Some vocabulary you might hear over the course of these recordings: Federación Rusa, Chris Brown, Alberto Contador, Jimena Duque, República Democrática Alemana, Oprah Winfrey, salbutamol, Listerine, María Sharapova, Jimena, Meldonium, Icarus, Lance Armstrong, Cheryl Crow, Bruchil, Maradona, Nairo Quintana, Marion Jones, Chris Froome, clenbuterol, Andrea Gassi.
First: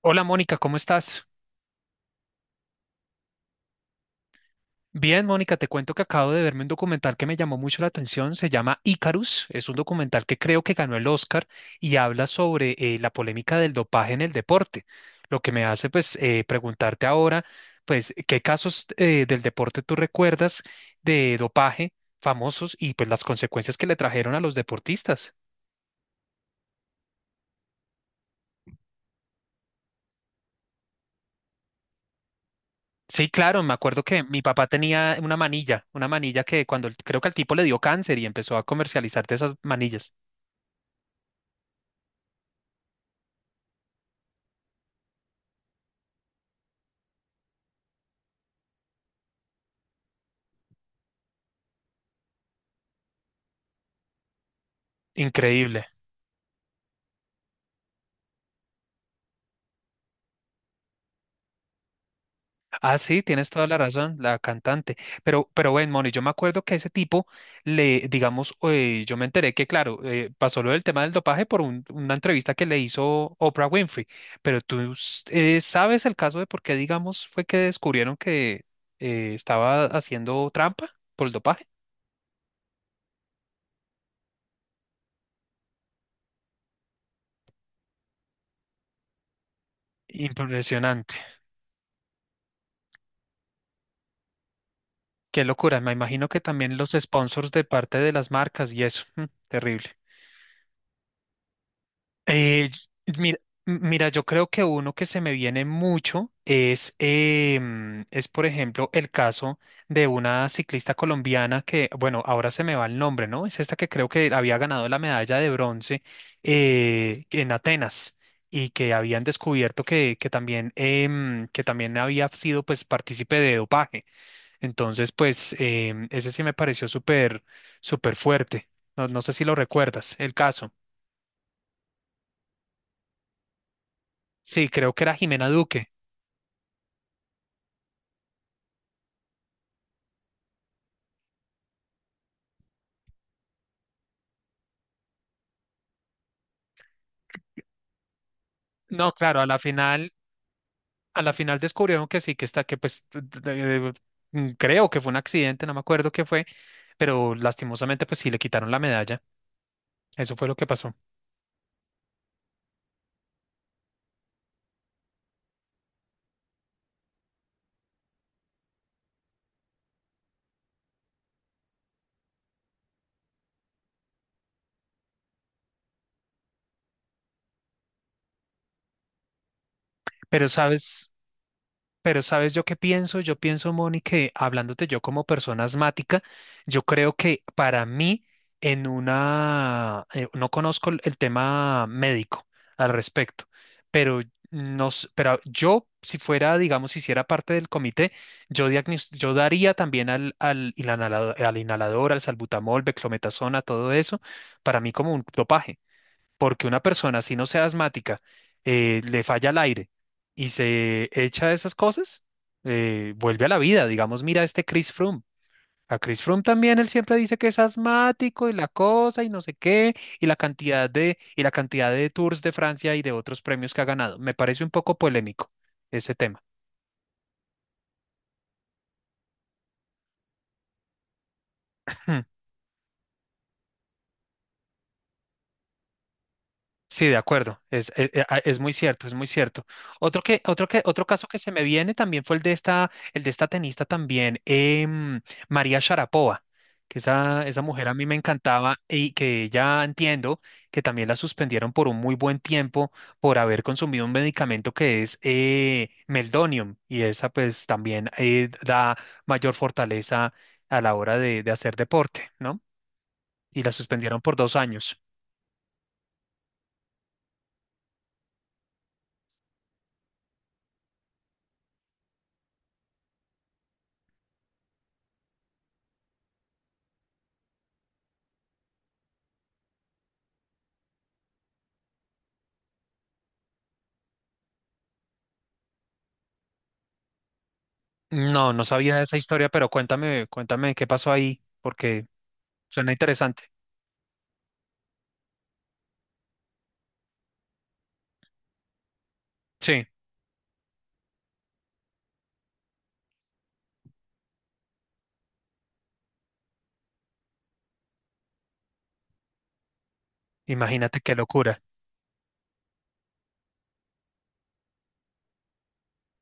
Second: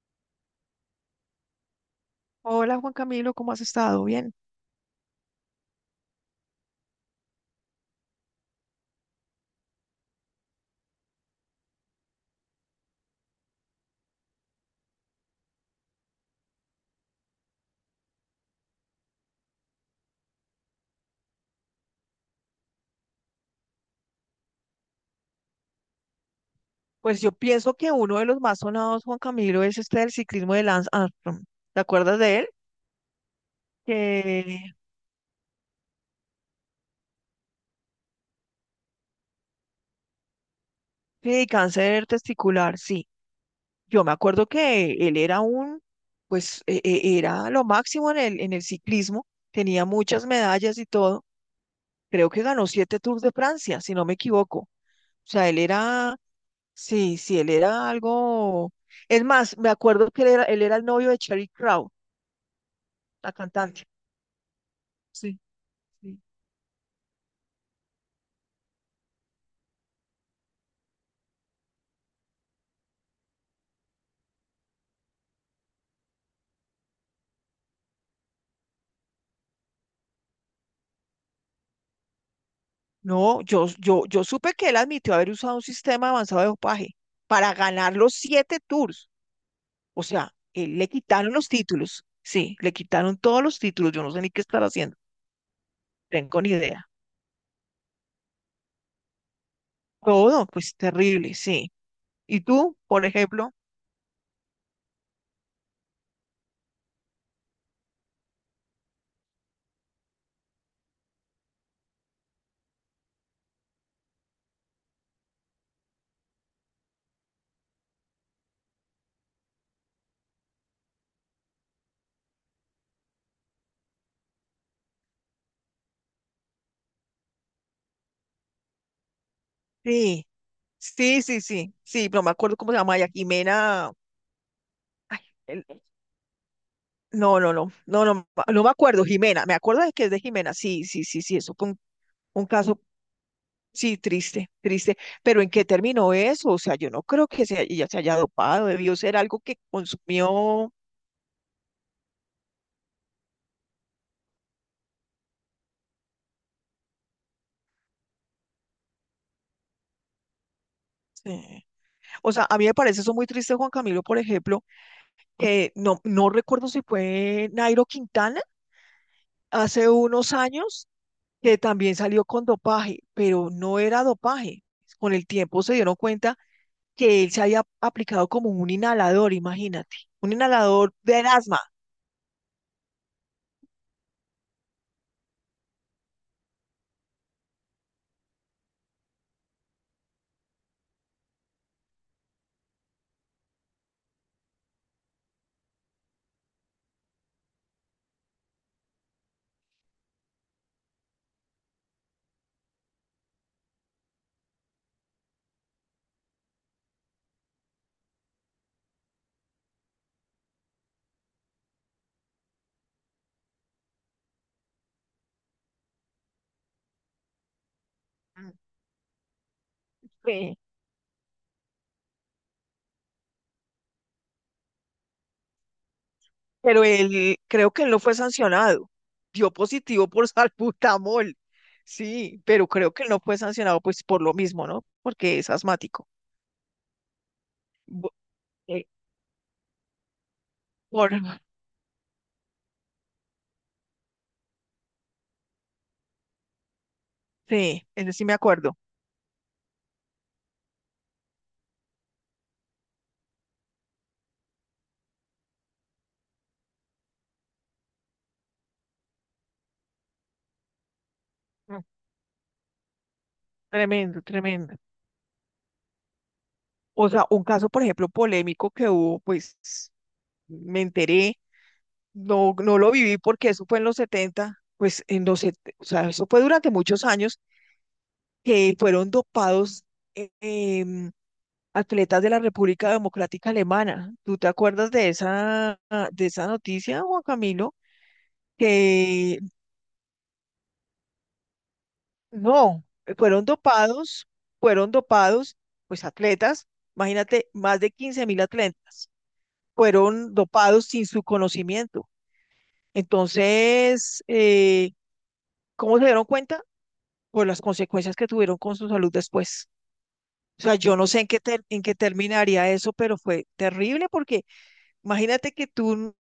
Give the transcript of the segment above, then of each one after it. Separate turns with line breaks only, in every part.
Hola Mónica, ¿cómo estás?
Hola Juan Camilo, ¿cómo has estado? Bien.
Bien, Mónica, te cuento que acabo de verme un documental que me llamó mucho la atención, se llama Icarus, es un documental que creo que ganó el Oscar y habla sobre la polémica del dopaje en el deporte, lo que me hace pues preguntarte ahora, pues, ¿qué casos del deporte tú recuerdas de dopaje famosos y pues las consecuencias que le trajeron a los deportistas?
Pues yo pienso que uno de los más sonados, Juan Camilo, es este del ciclismo de Lance Armstrong. ¿Te acuerdas de él?
Sí, claro, me acuerdo que mi
Que
papá tenía una manilla que cuando creo que al tipo le dio cáncer y empezó a comercializar de esas manillas.
sí, cáncer testicular, sí. Yo me acuerdo que él era un, pues era lo máximo en el ciclismo, tenía muchas medallas y todo. Creo que ganó 7 Tours de Francia, si no me equivoco. O sea, él
Increíble.
era, sí, sí, él era algo. Es más, me acuerdo que él era el novio de Cheryl Crow,
Ah, sí,
la
tienes toda la
cantante.
razón, la cantante.
Sí.
Pero bueno, Moni,
Sí.
yo me acuerdo que ese tipo le, digamos, yo me enteré que, claro, pasó lo del tema del dopaje por una entrevista que le hizo Oprah Winfrey. Pero tú sabes el caso de por qué, digamos, fue que descubrieron que estaba haciendo trampa por el dopaje.
No, yo supe que él admitió haber usado un sistema avanzado de dopaje para ganar los 7 tours. O sea, él le
Impresionante.
quitaron los títulos. Sí, le quitaron todos los títulos. Yo no sé ni qué estar haciendo.
Qué locura. Me imagino que
Tengo ni
también
idea.
los sponsors de parte de las marcas y eso. Terrible.
Todo, pues terrible, sí. ¿Y
Eh,
tú, por
mira,
ejemplo?
mira, yo creo que uno que se me viene mucho es, es, por ejemplo, el caso de una ciclista colombiana que, bueno, ahora se me va el nombre, ¿no? Es esta que creo que había ganado la medalla de bronce en Atenas y que habían descubierto que también, que también había sido, pues, partícipe de dopaje. Entonces, pues, ese sí me pareció súper fuerte. No, no sé si lo recuerdas,
Sí,
el caso.
sí, sí, sí, sí, no me acuerdo cómo se llama ella, Jimena.
Sí, creo que era
Ay,
Jimena
el-
Duque.
no, no, no, no, no, no me acuerdo, Jimena. Me acuerdo de que es de Jimena. Sí, sí, sí, sí, eso fue un caso. Sí, triste, triste. Pero ¿en qué terminó eso? O sea, yo no creo que se, ella se haya dopado, debió
No,
ser
claro,
algo que consumió.
a la final descubrieron que sí, que está, que pues eh, creo que fue un accidente, no me acuerdo qué fue, pero lastimosamente pues sí le quitaron la medalla. Eso fue lo que pasó.
Sí. O sea, a mí me parece eso muy triste, Juan Camilo, por ejemplo, que no, no recuerdo si fue Nairo Quintana hace unos años, que también salió con dopaje, pero no era dopaje. Con el tiempo se dieron cuenta que él se había aplicado como un inhalador, imagínate, un
Pero
inhalador
sabes,
de asma.
Pero ¿sabes yo qué pienso? Yo pienso, Moni, que hablándote yo como persona asmática, yo creo que para mí, en una, no conozco el tema médico al respecto, pero, pero yo, si fuera, digamos, si hiciera parte del comité, yo, yo daría también al inhalador, al salbutamol, beclometasona, todo eso, para mí como un dopaje porque una persona, si no sea asmática, le falla el aire y se echa esas cosas, vuelve a la vida. Digamos, mira este Chris Froome. A Chris Froome también él siempre dice que es asmático y la cosa y no sé qué,
Sí.
y la cantidad de Tours de Francia y de otros premios que ha ganado. Me parece un poco polémico ese tema.
Pero él, creo que él no fue sancionado. Dio positivo por salbutamol. Sí, pero creo que él no fue sancionado pues por lo mismo, ¿no? Porque es asmático.
Sí, de acuerdo, es,
Bu-
es muy
eh,
cierto, es muy cierto. Otro
por,
caso que se me viene también fue el de esta tenista también, María Sharapova, que esa
sí,
mujer a mí
ese
me
sí me acuerdo.
encantaba y que ya entiendo que también la suspendieron por un muy buen tiempo por haber consumido un medicamento que es Meldonium y esa pues también da mayor fortaleza a la hora de hacer
Mm,
deporte, ¿no? Y la suspendieron
Tremendo,
por dos
tremendo.
años.
O sea, un caso, por ejemplo, polémico que hubo, pues me enteré, no, no lo viví porque eso fue en los 70, pues en los, o sea, eso fue durante muchos años que fueron dopados, eh, em, atletas de la República Democrática Alemana. ¿Tú te acuerdas de esa noticia, Juan Camilo?
No, no sabía de esa
Que
historia, pero cuéntame, cuéntame qué pasó ahí, porque
no,
suena interesante.
fueron dopados, pues atletas, imagínate, más de 15.000 atletas
Sí,
fueron dopados sin su conocimiento. Entonces, ¿cómo se dieron cuenta? Por las consecuencias que tuvieron con su salud después. O sea, yo
imagínate
no
qué
sé en qué,
locura.
en qué terminaría eso, pero fue terrible porque imagínate que tú,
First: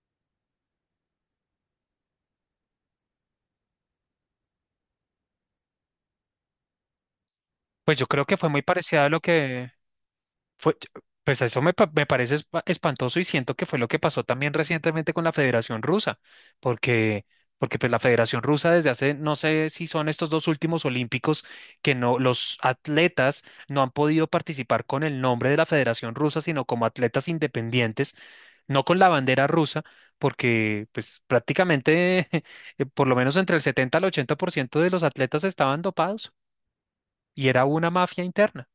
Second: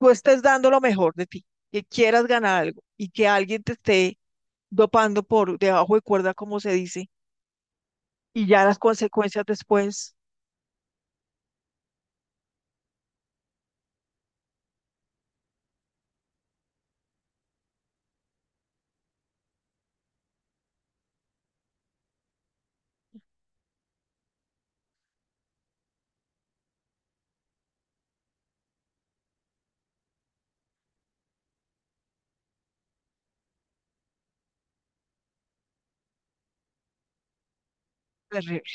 tú estés dando lo mejor de ti, que quieras ganar algo y que alguien te esté dopando por debajo de cuerda, como se dice,
Pues yo creo que
y
fue muy
ya las
parecida a lo
consecuencias
que,
después,
fue, pues eso me, me parece espantoso y siento que fue lo que pasó también recientemente con la Federación Rusa, porque, porque pues la Federación Rusa desde hace, no sé si son estos dos últimos olímpicos, que no, los atletas no han podido participar con el nombre de la Federación Rusa, sino como atletas independientes, no con la bandera rusa, porque pues prácticamente, por lo menos entre el 70 al 80% de los atletas estaban dopados y era una mafia interna.
terrible,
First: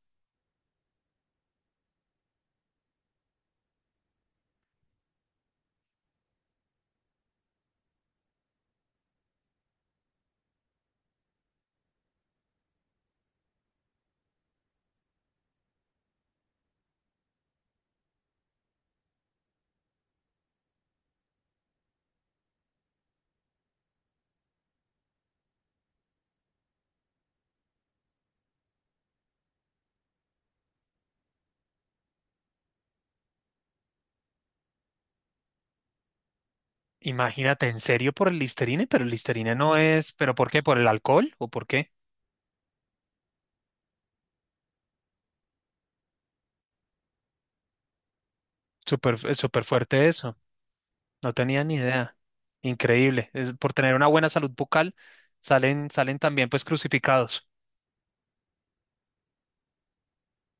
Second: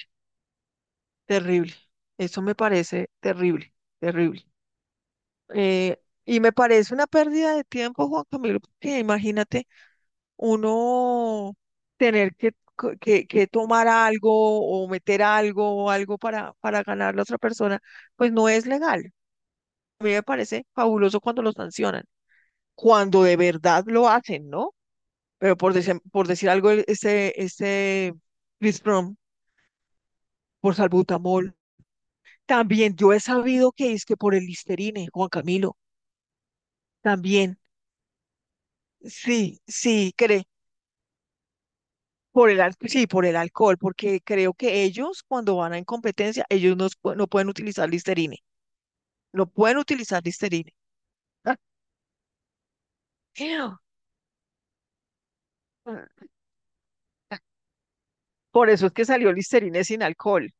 terrible. Eso me parece terrible, terrible. Y me parece una pérdida de tiempo, Juan Camilo, porque imagínate uno tener que, que tomar algo o meter algo o algo para ganar a la otra persona, pues no es legal. A mí me parece fabuloso cuando los sancionan, cuando de verdad lo hacen, ¿no? Pero por, por decir algo, este Chris Brown, por salbutamol, también yo he sabido que es que por el Listerine, Juan Camilo, también,
Imagínate, en serio por el Listerine, pero el Listerine
sí,
no es, ¿pero por qué? ¿Por el alcohol o por qué?
por el, sí, por el alcohol, porque creo que ellos cuando van a en competencia, ellos no, no pueden utilizar Listerine,
Súper,
no
súper
pueden
fuerte
utilizar
eso.
Listerine.
No tenía ni idea. Increíble. Es por tener una buena salud bucal, salen también pues crucificados.
Por eso es que salió Listerine sin alcohol.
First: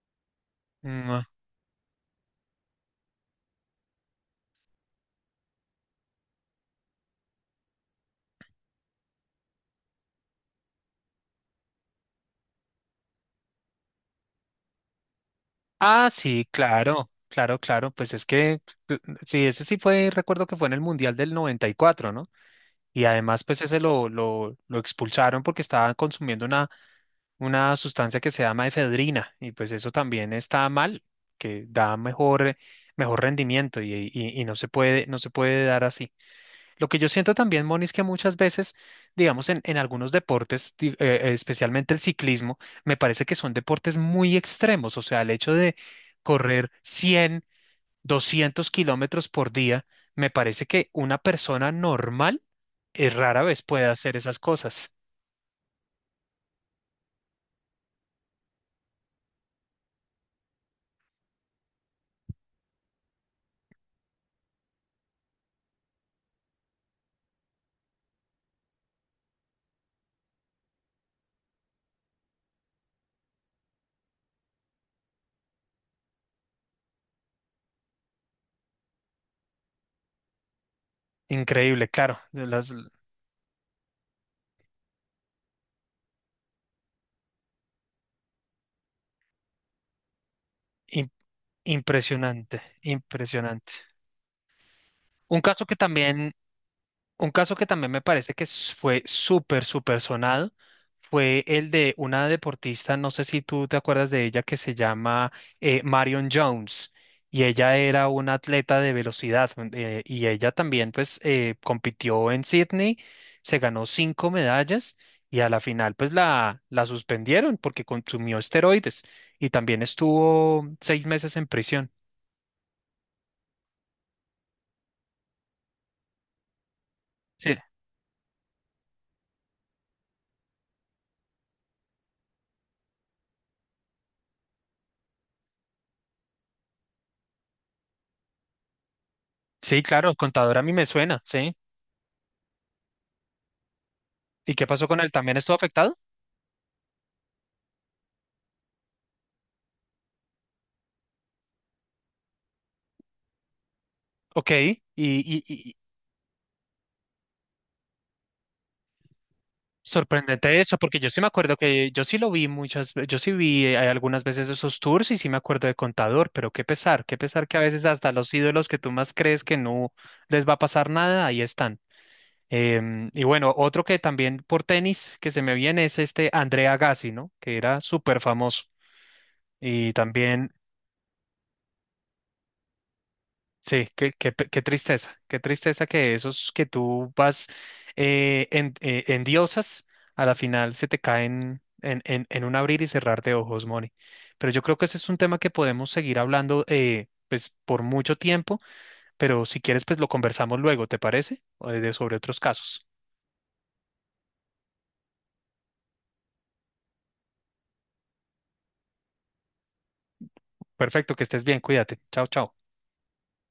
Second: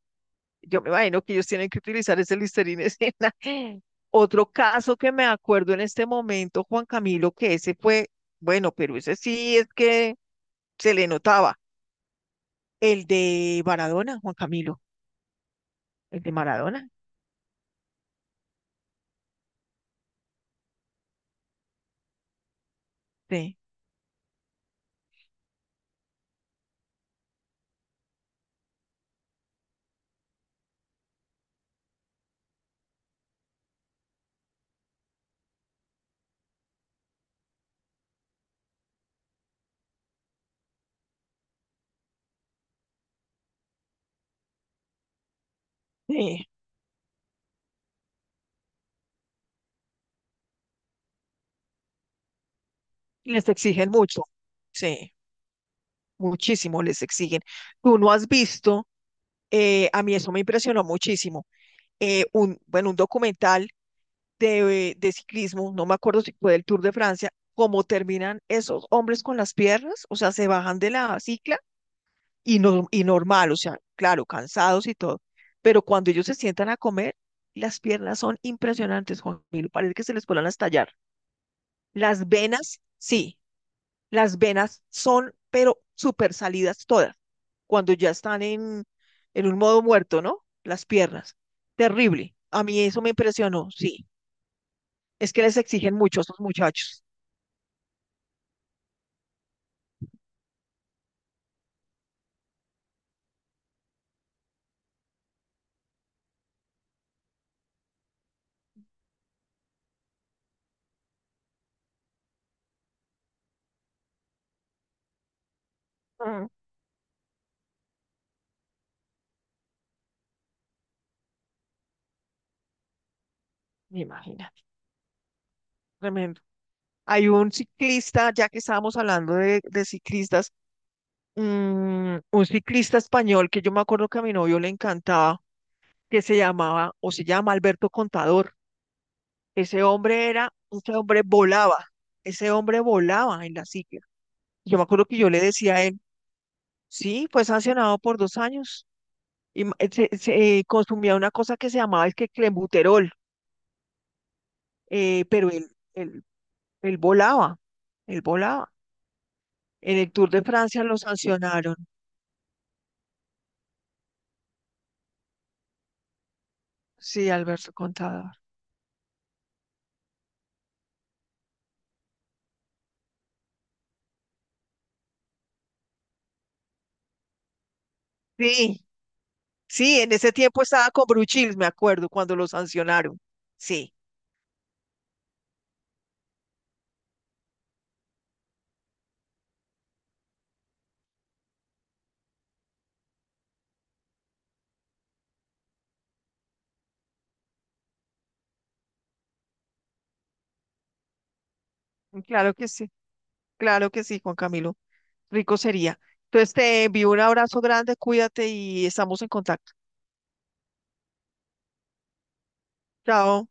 Yo me
Mm.
imagino que ellos tienen que utilizar ese Listerine escena. Otro caso que me acuerdo en este momento, Juan Camilo, que ese fue, bueno, pero ese sí es que se le notaba. El de Maradona, Juan Camilo,
Ah,
el de
sí,
Maradona,
claro, claro, claro. Pues es que, sí, ese sí fue, recuerdo que fue en el Mundial del 94, ¿no? Y además,
sí,
pues ese lo expulsaron porque estaba consumiendo una sustancia que se llama efedrina y pues eso también está mal, que da mejor, mejor rendimiento y no se puede, no se puede dar así. Lo que yo siento también, Moni, es que muchas veces, digamos, en algunos deportes, especialmente el ciclismo, me parece que son deportes muy extremos, o sea, el hecho de
sí,
correr 100 200 kilómetros por día, me parece que una persona normal rara
les
vez puede
exigen
hacer
mucho,
esas cosas.
sí, muchísimo les exigen. Tú no has visto, a mí eso me impresionó muchísimo, bueno, un documental de ciclismo, no me acuerdo si fue del Tour de Francia, cómo terminan esos hombres con las piernas, o sea, se bajan de la cicla y, no, y normal, o sea, claro, cansados y todo, pero cuando ellos se sientan a comer, las piernas son impresionantes, Juan Milo, parece que se les puedan a estallar.
Increíble, claro.
Las
De las,
venas, sí, las venas son, pero súper salidas todas, cuando ya están en un modo muerto, ¿no? Las piernas, terrible.
impresionante,
A mí eso me impresionó,
impresionante.
sí. Es
Un
que les
caso que
exigen mucho a
también,
estos muchachos.
un caso que también me parece que fue súper, súper sonado fue el de una deportista, no sé si tú te acuerdas de ella, que se llama Marion Jones. Y ella era una atleta de velocidad y ella también pues compitió en Sydney, se ganó 5 medallas y a la final pues
Mm,
la suspendieron porque consumió esteroides y también estuvo 6 meses en prisión.
imagínate, tremendo. Hay un
Sí.
ciclista, ya que estábamos hablando de ciclistas, mm, un ciclista español que yo me acuerdo que a mi novio le encantaba, que se llamaba o se llama Alberto Contador.
Sí,
Ese
claro,
hombre era,
contador a mí me suena, ¿sí?
ese hombre volaba en la silla.
¿Y qué
Yo me
pasó con
acuerdo
él?
que yo
¿También
le
estuvo
decía a
afectado?
él, sí, fue sancionado por 2 años y consumía una cosa que se llamaba es que clenbuterol,
Ok,
pero él, él volaba, él volaba. En el Tour de
sorprendente eso,
Francia
porque
lo
yo sí me acuerdo
sancionaron,
que yo sí lo vi muchas veces, yo sí vi algunas veces esos tours y sí me acuerdo de contador, pero qué
sí,
pesar que a
Alberto
veces hasta
Contador.
los ídolos que tú más crees que no les va a pasar nada, ahí están. Y bueno, otro que también por tenis que se me viene es este Andrea Gassi, ¿no? Que era súper famoso.
Sí,
Y
sí, en ese
también
tiempo estaba con Bruchil, me acuerdo, cuando lo sancionaron.
sí,
Sí,
qué, qué tristeza que esos que tú vas en diosas, a la final se te caen en un abrir y cerrar de ojos, Moni. Pero yo creo que ese es un tema que podemos seguir hablando pues, por mucho tiempo, pero si quieres, pues lo conversamos luego, ¿te parece? O de, sobre otros
claro que
casos.
sí. Claro que sí, Juan Camilo. Rico sería. Entonces te envío un abrazo grande, cuídate y estamos en contacto.
Perfecto, que estés bien, cuídate. Chao, chao.
Chao.